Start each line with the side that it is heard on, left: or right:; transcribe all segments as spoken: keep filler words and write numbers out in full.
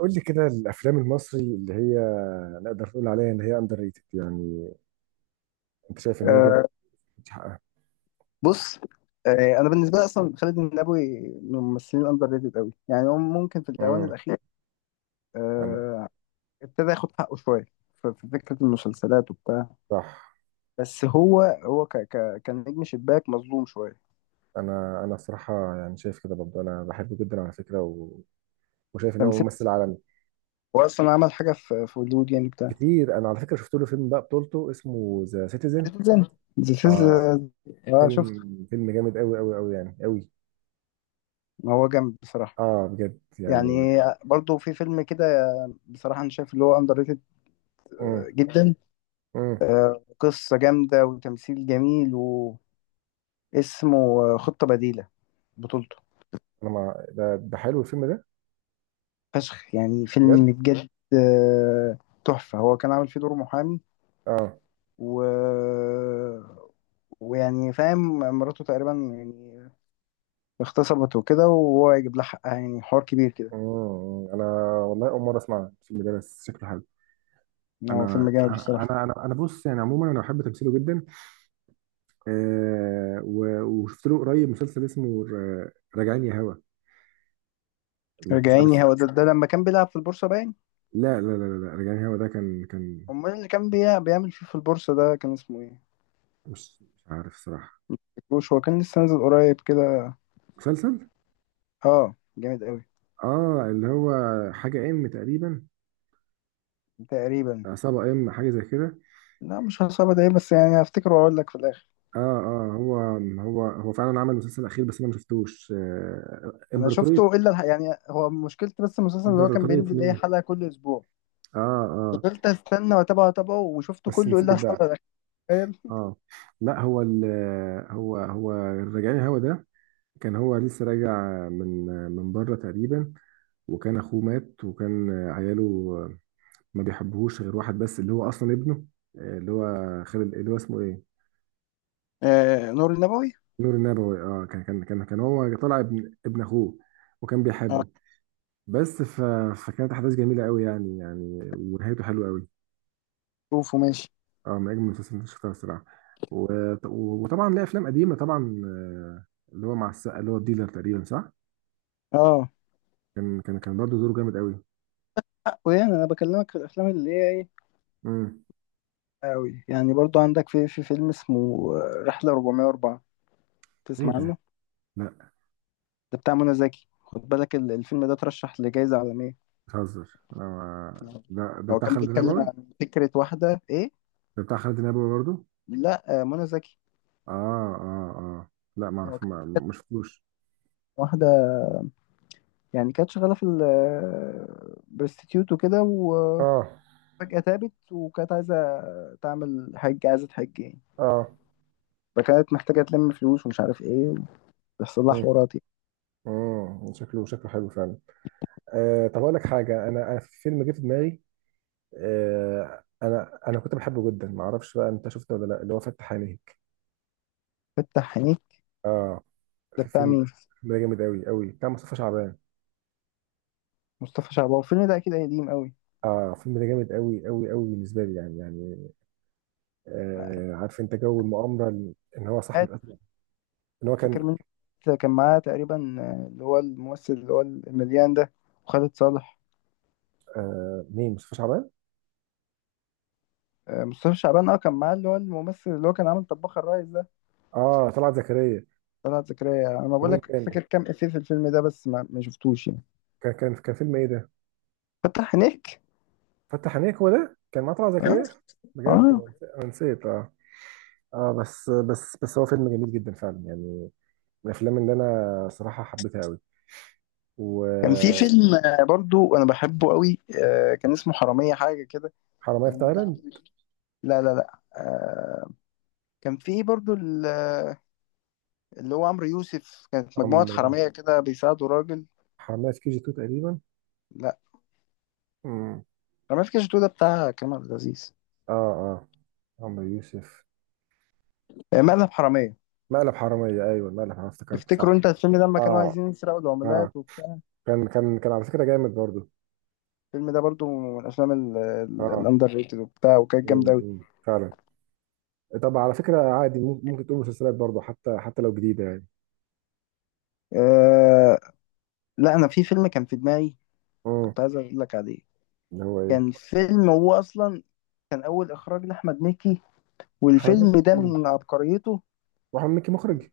right: قول لي كده الافلام المصري اللي هي نقدر نقول عليها ان هي اندر ريتد يعني؟ انت شايف ان هي جامده،
left: آه،
right: مش حقها؟
left: بص آه، انا بالنسبه لي اصلا خالد النبوي من الممثلين الاندر ريتد قوي، يعني هو ممكن في الاوان
right: امم
left: الاخيره
right: انا.
left: آه، ابتدى ياخد حقه شويه في في فكره المسلسلات وبتاع.
right: صح.
left: بس هو هو ك ك كان نجم شباك مظلوم شويه.
right: انا انا الصراحه يعني شايف كده برضه، انا بحبه جدا على فكره، و... وشايف ان هو
left: تمثيل،
right: ممثل عالمي.
left: هو اصلا عمل حاجه في في هوليوود يعني بتاع.
right: كتير. انا على فكره شفت له فيلم بقى بطولته اسمه ذا سيتيزن.
left: سيتيزن، ذا
right: اه،
left: سيتيزن. اه
right: فيلم
left: شفته.
right: فيلم جامد قوي قوي قوي، يعني قوي.
left: هو جامد بصراحه
right: اه بجد
left: يعني.
right: يعني.
left: برضو في فيلم كده، بصراحه انا شايف اللي هو اندر ريتد آه،
right: امم
left: جدا.
right: امم
left: قصه جامده وتمثيل جميل، واسمه آه، خطه بديله، بطولته.
right: انا، ما ده ده حلو الفيلم ده.
left: فشخ يعني،
right: بجد.
left: فيلم بجد آه، تحفة. هو كان عامل فيه دور محامي
right: اه.
left: و... ويعني فاهم مراته تقريبا يعني اغتصبت وكده، وهو يجيب لها حقها، يعني حوار كبير كده.
right: امم انا والله اول مره اسمع الفيلم ده، بس شكله حلو.
left: هو فيلم
right: انا
left: جامد بصراحة.
right: انا انا انا بص، يعني عموما انا بحب تمثيله جدا. آه، و- وشفت له قريب مسلسل اسمه ر- راجعين يا هوا، مش
left: رجعيني
right: عارف.
left: هو ده، ده لما كان بيلعب في البورصة باين.
right: لا لا لا لا، راجعين يا هوا ده كان كان
left: امال اللي كان بيع- بيعمل فيه في البورصة ده كان اسمه ايه؟
right: مش مش عارف صراحة.
left: مفتكروش هو كان لسه نازل قريب كده.
right: مسلسل،
left: اه جامد قوي.
right: اه، اللي هو حاجة ام تقريبا.
left: تقريبا.
right: عصابة ام حاجة زي كده.
left: لا مش هصعب، ده ايه بس؟ يعني هفتكره واقول لك في الاخر.
right: اه اه، هو هو هو فعلا عمل مسلسل اخير بس انا ما شفتوش، آه،
left: انا
right: امبراطورية.
left: شفته الا الح- يعني، هو مشكلتي بس المسلسل ان هو كان
right: امبراطورية
left: بينزل اي
right: مين؟
left: حلقه كل اسبوع،
right: اه اه.
left: فضلت استنى واتابعه واتابعه وشفته
right: بس
left: كله
right: نسيت
left: الا
right: بقى.
left: الحلقه الاخيره. تخيل.
right: اه. لا هو ال... هو هو الرجعي الهوا ده كان هو لسه راجع من، من بره تقريبا. وكان اخوه مات وكان عياله ما بيحبوهوش غير واحد بس، اللي هو اصلا ابنه، اللي هو خالد، اللي هو اسمه ايه...
left: آه نور النبوي.
right: نور النبوي. اه، كان كان كان كان هو طالع ابن، ابن اخوه، وكان
left: اه.
right: بيحبه. بس ف... فكانت احداث جميله قوي يعني، يعني، ونهايته حلوه قوي.
left: شوفه ماشي.
right: اه، من اجمل المسلسلات اللي شفتها الصراحه. و... وطبعا ليه افلام قديمه طبعا، آه، اللي هو مع السقا، اللي هو الديلر تقريبا، صح.
left: اه.
right: كان كان كان برضه دوره جامد قوي.
left: ويعني انا بكلمك في الافلام اللي هي ايه،
right: امم
left: قوي يعني. برضو عندك في في فيلم اسمه آه، رحله اربعمية واربعة،
right: ايه
left: تسمع
right: ده؟
left: عنه؟
right: لا،
left: ده بتاع منى زكي، خد بالك ال- الفيلم ده ترشح لجائزه عالميه.
right: بتهزر، آه، ده ده
left: هو
right: بتاع
left: كان
right: خالد
left: بيتكلم
right: نبوي؟
left: عن فكره واحده ايه.
right: ده بتاع خالد نبوي برضو؟
left: لا آه منى زكي.
right: اه اه اه، لا ما
left: هو
right: اعرف،
left: كان
right: ما ما شفتوش.
left: واحده يعني كانت شغاله في البرستيتيوت وكده، وفجاه
right: اه
left: تابت وكانت عايزه تعمل حج، عايزه تحج يعني.
right: اه.
left: فكانت محتاجه تلم فلوس ومش عارف ايه، ويحصل لها
right: مم.
left: حوارات يعني.
right: مم. شكله شكله حلو فعلا. آه طب اقول لك حاجه، انا انا في فيلم جه في دماغي. آه انا انا كنت بحبه جدا، ما اعرفش بقى انت شفته ولا لا، اللي هو فتح عينيك.
left: فتح عينيك.
right: اه،
left: ده
right: في
left: بتاع
right: فيلم،
left: مين؟
right: فيلم ده جامد قوي قوي بتاع مصطفى شعبان.
left: مصطفى شعبان، الفيلم ده اكيد قديم قوي.
right: اه، فيلم ده جامد قوي قوي قوي بالنسبه لي يعني، يعني. آه، عارف انت جو المؤامره، ان هو صاحب
left: قاعد
right: الأزرق، ان هو كان...
left: فاكر مين كان معاه تقريبا؟ اللي هو الممثل اللي هو المليان ده، وخالد صالح.
right: آه مين؟ مصطفى شعبان.
left: آه، مصطفى شعبان اه كان معاه اللي هو الممثل اللي هو كان عامل طباخ الريس ده.
right: اه، طلعت زكريا.
left: طلعت زكريا، انا بقول
right: ومين
left: لك
right: تاني؟
left: فاكر كام افيه في الفيلم ده بس ما ما شفتوش يعني.
right: كان كان كان فيلم ايه ده؟
left: فتح عينيك.
right: فتح عينيك. هو ده كان مع طلعت
left: اه
right: زكريا؟ بجد
left: اه.
right: انا نسيت، أنا نسيت، اه. اه بس بس بس هو فيلم جميل جدا فعلا يعني، من الافلام اللي انا صراحه حبيتها قوي.
left: كان في
right: وحرامية
left: فيلم آه، برضو انا بحبه قوي، آه، كان اسمه حرامية حاجة كده،
right: في
left: كان بتاع عمرو
right: تايلاند.
left: يوسف. لا لا لا آه، كان في برضو ال- اللي هو عمرو يوسف كانت مجموعة
right: عمرو.
left: حرامية كده بيساعدوا راجل.
right: حرامية في كي جي اتنين تقريبا.
left: لا،
right: امم
left: حرامية في كاش ده بتاع كريم عبد العزيز.
right: اه اه. عمرو يوسف.
left: آه، مقلب حرامية.
right: مقلب حرامية. ايوه مقلب حرامية، افتكرت
left: تفتكروا
right: صح.
left: انت الفيلم ده لما كانوا
right: اه
left: عايزين يسرقوا
right: اه.
left: العملات وبتاع؟
right: كان كان كان على فكرة جامد برضو.
left: الفيلم ده برضو من الافلام ال- ال-
right: اه.
left: الاندر ريتد وبتاع، وكانت جامدة
right: امم،
left: قوي.
right: أمم، فعلا. طب على فكرة عادي، مم- ممكن تقول مسلسلات برضه، حتى حتى لو جديدة يعني.
left: آه، لا انا في فيلم كان في دماغي
right: اه،
left: كنت عايز اقول لك عليه.
right: اللي هو
left: كان
right: ايه؟
left: فيلم، هو اصلا كان اول اخراج لاحمد مكي،
right: احمد
left: والفيلم ده
right: مكي.
left: من عبقريته.
right: واحمد مكي مخرج؟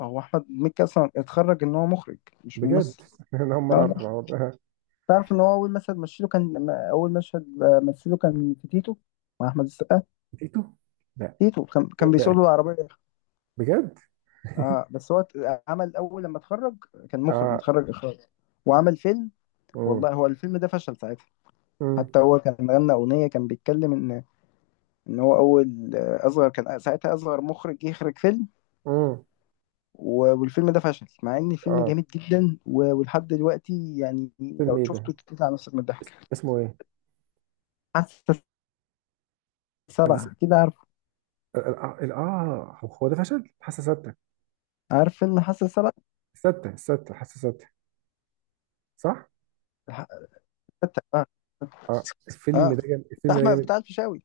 left: هو احمد مكي اصلا اتخرج ان هو مخرج، مش
right: بجد،
left: ممثل.
right: انا اول
left: اه
right: مرة اعرف
left: والله.
right: الحوار ده.
left: تعرف ان هو اول مشهد مثله كان ما- اول مشهد آه، مثله كان في تيتو مع احمد السقا.
right: تيتو؟ لا.
left: تيتو، كان كان
right: فين
left: بيسوق
right: بقى؟
left: له العربيه.
right: بجد.
left: اه بس هو ت- عمل اول لما اتخرج كان مخرج
right: اه.
left: متخرج اخراج، وعمل فيلم. والله
right: امم
left: هو الفيلم ده فشل ساعتها.
right: امم
left: حتى هو كان غنى اغنيه كان بيتكلم ان ان هو اول آه، اصغر كان ساعتها اصغر مخرج يخرج فيلم.
right: امم
left: و- والفيلم ده فشل مع ان الفيلم
right: اه.
left: جامد جدا، و- ولحد دلوقتي يعني
right: فيلم
left: لو
right: ايه ده؟
left: شفته تطلع نفسك من
right: اس-
left: الضحك.
right: اسمه ايه؟
left: حاسة
right: اس-
left: سبعة، كده عارف؟
right: ال- ال- اه، هو ده فشل. حاسة ستة.
left: عارف فيلم حاسة سبعة؟
right: ستة ستة حاسة ستة، صح.
left: الح- حتى- اه
right: اه، الفيلم
left: اه.
right: ده جامد،
left: بتاع
right: الفيلم ده
left: احمد
right: جامد،
left: بتاع الفيشاوي،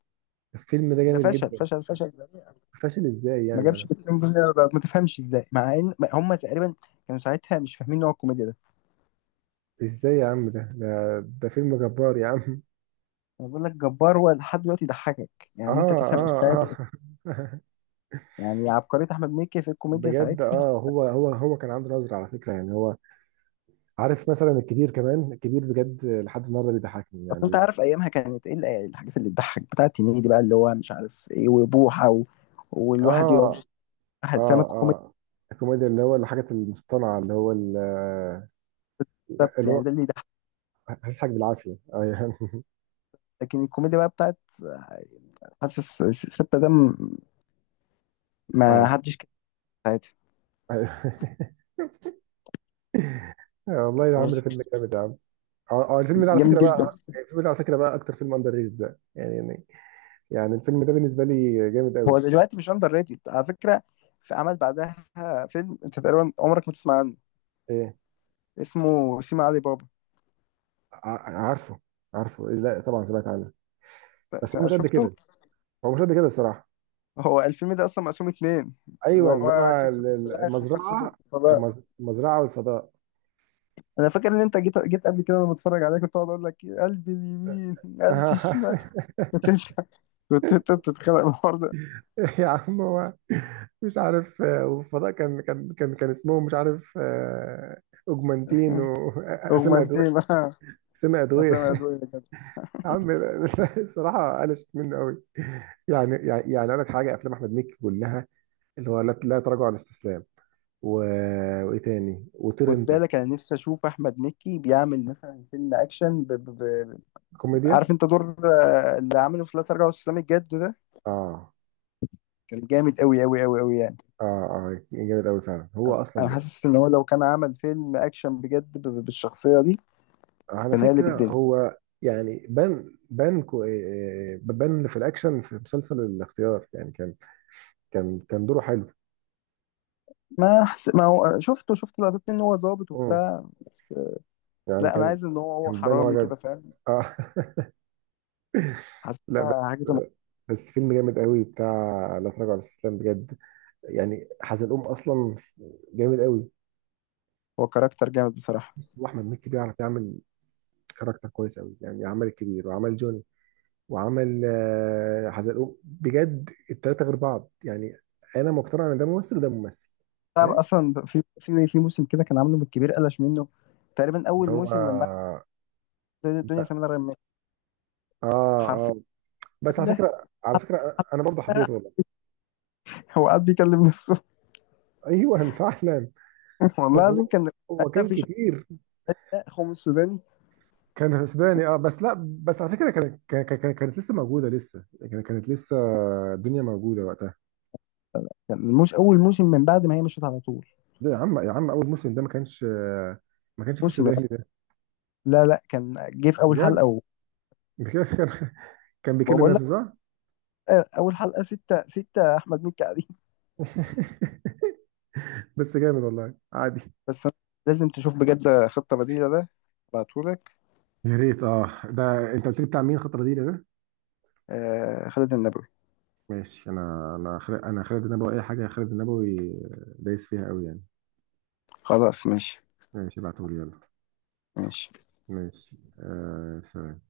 right: الفيلم ده
left: ده
right: جامد
left: فشل
right: جدا.
left: فشل فشل ذريع.
right: فاشل ازاي
left: ما
right: يعني،
left: جابش
right: يعني؟
left: جنيهين. ده ما تفهمش ازاي، مع ان هم تقريبا كانوا ساعتها مش فاهمين نوع الكوميديا ده.
right: ازاي يا عم؟ ده ده, ده فيلم جبار يا عم.
left: انا بقول لك جبار، هو لحد دلوقتي يضحكك
right: اه
left: يعني، انت تفهم
right: اه
left: ساعتها
right: اه.
left: يعني عبقرية احمد مكي في الكوميديا
right: بجد.
left: ساعتها.
right: اه، هو هو هو كان عنده نظرة على فكرة، يعني هو عارف. مثلا الكبير، كمان الكبير بجد لحد النهارده بيضحكني
left: اصل انت
right: يعني.
left: عارف ايامها كانت ايه ال- الحاجات اللي تضحك بتاعت هنيدي دي بقى اللي هو مش عارف ايه وبوحه و... والواحد يقعد،
right: اه
left: واحد
right: اه
left: فاهم الكوميدي
right: اه، الكوميديا اللي هو الحاجة المصطنعة، اللي هو ال-
left: بالظبط،
right: اللي
left: يعني
right: هو
left: ده اللي يضحك.
right: هتضحك بالعافية. اه يعني.
left: لكن الكوميديا بقى بتاعت حاسس ستة ده م- ما
right: اه
left: حدش كده في حياتي.
right: أيوه. آه، والله يا
left: هو
right: عم ده فيلم جامد يا عم. اه، آه، الفيلم ده على
left: جامد
right: فكرة
left: جدا.
right: بقى، الفيلم ده على فكرة بقى أكتر فيلم أندر ريتد ده، يعني، يعني، يعني الفيلم ده بالنسبة لي جامد قوي.
left: هو دلوقتي مش اندر ريتد على فكره. في عمل بعدها، فيلم انت تقريبا عمرك ما تسمع عنه،
right: ايه؟
left: اسمه سيما علي بابا.
right: ع- عارفه. عارفه، إيه، لا طبعا سمعت عنه بس هو
left: س-
right: مش قد
left: شفته؟
right: كده. هو مش قد كده الصراحه.
left: هو الفيلم ده اصلا مقسوم اتنين، اللي
right: ايوه، اللي
left: هو
right: هو
left: قصه
right: ال- ال-
left: الفراخ وقصه
right: المزرعه.
left: الفراخ.
right: المز- المزرعه والفضاء.
left: انا فاكر ان انت جيت جيت قبل كده وانا بتفرج عليك، كنت اقعد اقول لك إيه، قلبي اليمين، قلبي الشمال. كنت انت كنت انت بتتخانق الحوار ده.
right: يا عم هو مش عارف، آه، والفضاء كان كان كان كان اسمهم مش عارف، آه، اوجمانتين واسامي ادويه.
left: اغمانتين آه،
right: اسامي
left: اسامي
right: ادويه.
left: ادويه كده.
right: يا عم لا- لا، الصراحه قلشت منه قوي يعني، يعني، يعني. اقول لك حاجه، افلام احمد مكي كلها، اللي هو لا لا تراجع ولا استسلام، و... وايه تاني، وطير
left: خد
right: انت.
left: بالك انا نفسي اشوف احمد مكي بيعمل مثلا فيلم اكشن ب... ب... ب...
right: كوميديا.
left: عارف انت دور آه، اللي عامله في لا تراجع ولا استسلام الجد ده؟
right: اه
left: كان جامد قوي قوي قوي قوي يعني.
right: اه اه، جامد قوي فعلا، هو اصلا
left: انا
right: جامد.
left: حاسس ان هو لو كان عمل فيلم اكشن بجد ب... ب- بالشخصيه دي
right: على
left: كان هيقلب
right: فكره
left: الدنيا.
right: هو يعني بان، بان كو إيه، بان في الاكشن في مسلسل الاختيار يعني، كان كان كان دوره حلو.
left: ما حس... ما هو شفته، شفت لقطات منه هو ظابط
right: امم
left: وبتاع بس.
right: يعني
left: لا انا
right: كان،
left: عايز ان هو هو
right: كان بان هو
left: حرامي كده
right: جد.
left: فاهم.
right: اه.
left: حتى
right: لا بس،
left: هجد م-
right: بس فيلم جامد قوي بتاع لا تراجع ولا استسلام بجد، يعني حزلقوم اصلا جامد قوي.
left: هو كاركتر جامد بصراحة.
right: بس واحمد مكي بيعرف يعمل كاركتر كويس قوي، يعني عمل الكبير وعمل جون وعمل، آه، حزلقوم، بجد التلاتة غير بعض يعني. انا مقتنع ان ده ممثل وده ممثل.
left: طب
right: فاهم
left: أصلا في في في موسم كده كان عامله من الكبير قلش منه، تقريبا
right: اللي
left: أول
right: هو.
left: موسم من بعد الدنيا
right: لا.
left: سمير غانم.
right: اه
left: حرفيا
right: اه، بس على
left: كاملة
right: فكرة، على فكرة انا برضه
left: حلقة
right: حبيته والله.
left: هو قاعد بيكلم نفسه.
right: ايوه فعلا.
left: والله
right: هو
left: العظيم كان
right: هو
left: أنا
right: كان
left: في
right: كتير.
left: شخصية خوم السوداني.
right: كان سوداني اه، بس لا، بس على فكرة كانت، كان- كان- كانت لسه موجودة لسه، كان- كانت لسه الدنيا موجودة وقتها.
left: كان مش أول موسم من بعد ما هي مشيت على طول
right: ده يا عم، يا عم اول موسم ده ما كانش، آه، ما كانش في
left: موسم؟
right: السوداني ده.
left: لا لا كان جه في أول
right: بجد؟
left: حلقة و-
right: بجد. كان، كان بيكلم
left: وبقول لك،
right: نفسه صح؟
left: آه، أول حلقة ستة ستة أحمد مكي قاعدين.
right: بس جامد والله، عادي.
left: بس أنا لازم تشوف بجد خطة بديلة ده، بعتهولك.
right: يا ريت. اه ده انت قلت لي بتاع مين خطر دي ده؟
left: آه خالد النبوي.
right: ماشي، انا انا خالد، انا خالد النبوي اي حاجه خالد النبوي دايس فيها قوي يعني.
left: خلاص ماشي.
right: ماشي، ابعتهولي يلا.
left: ماشي.
right: ماشي، آه سلام.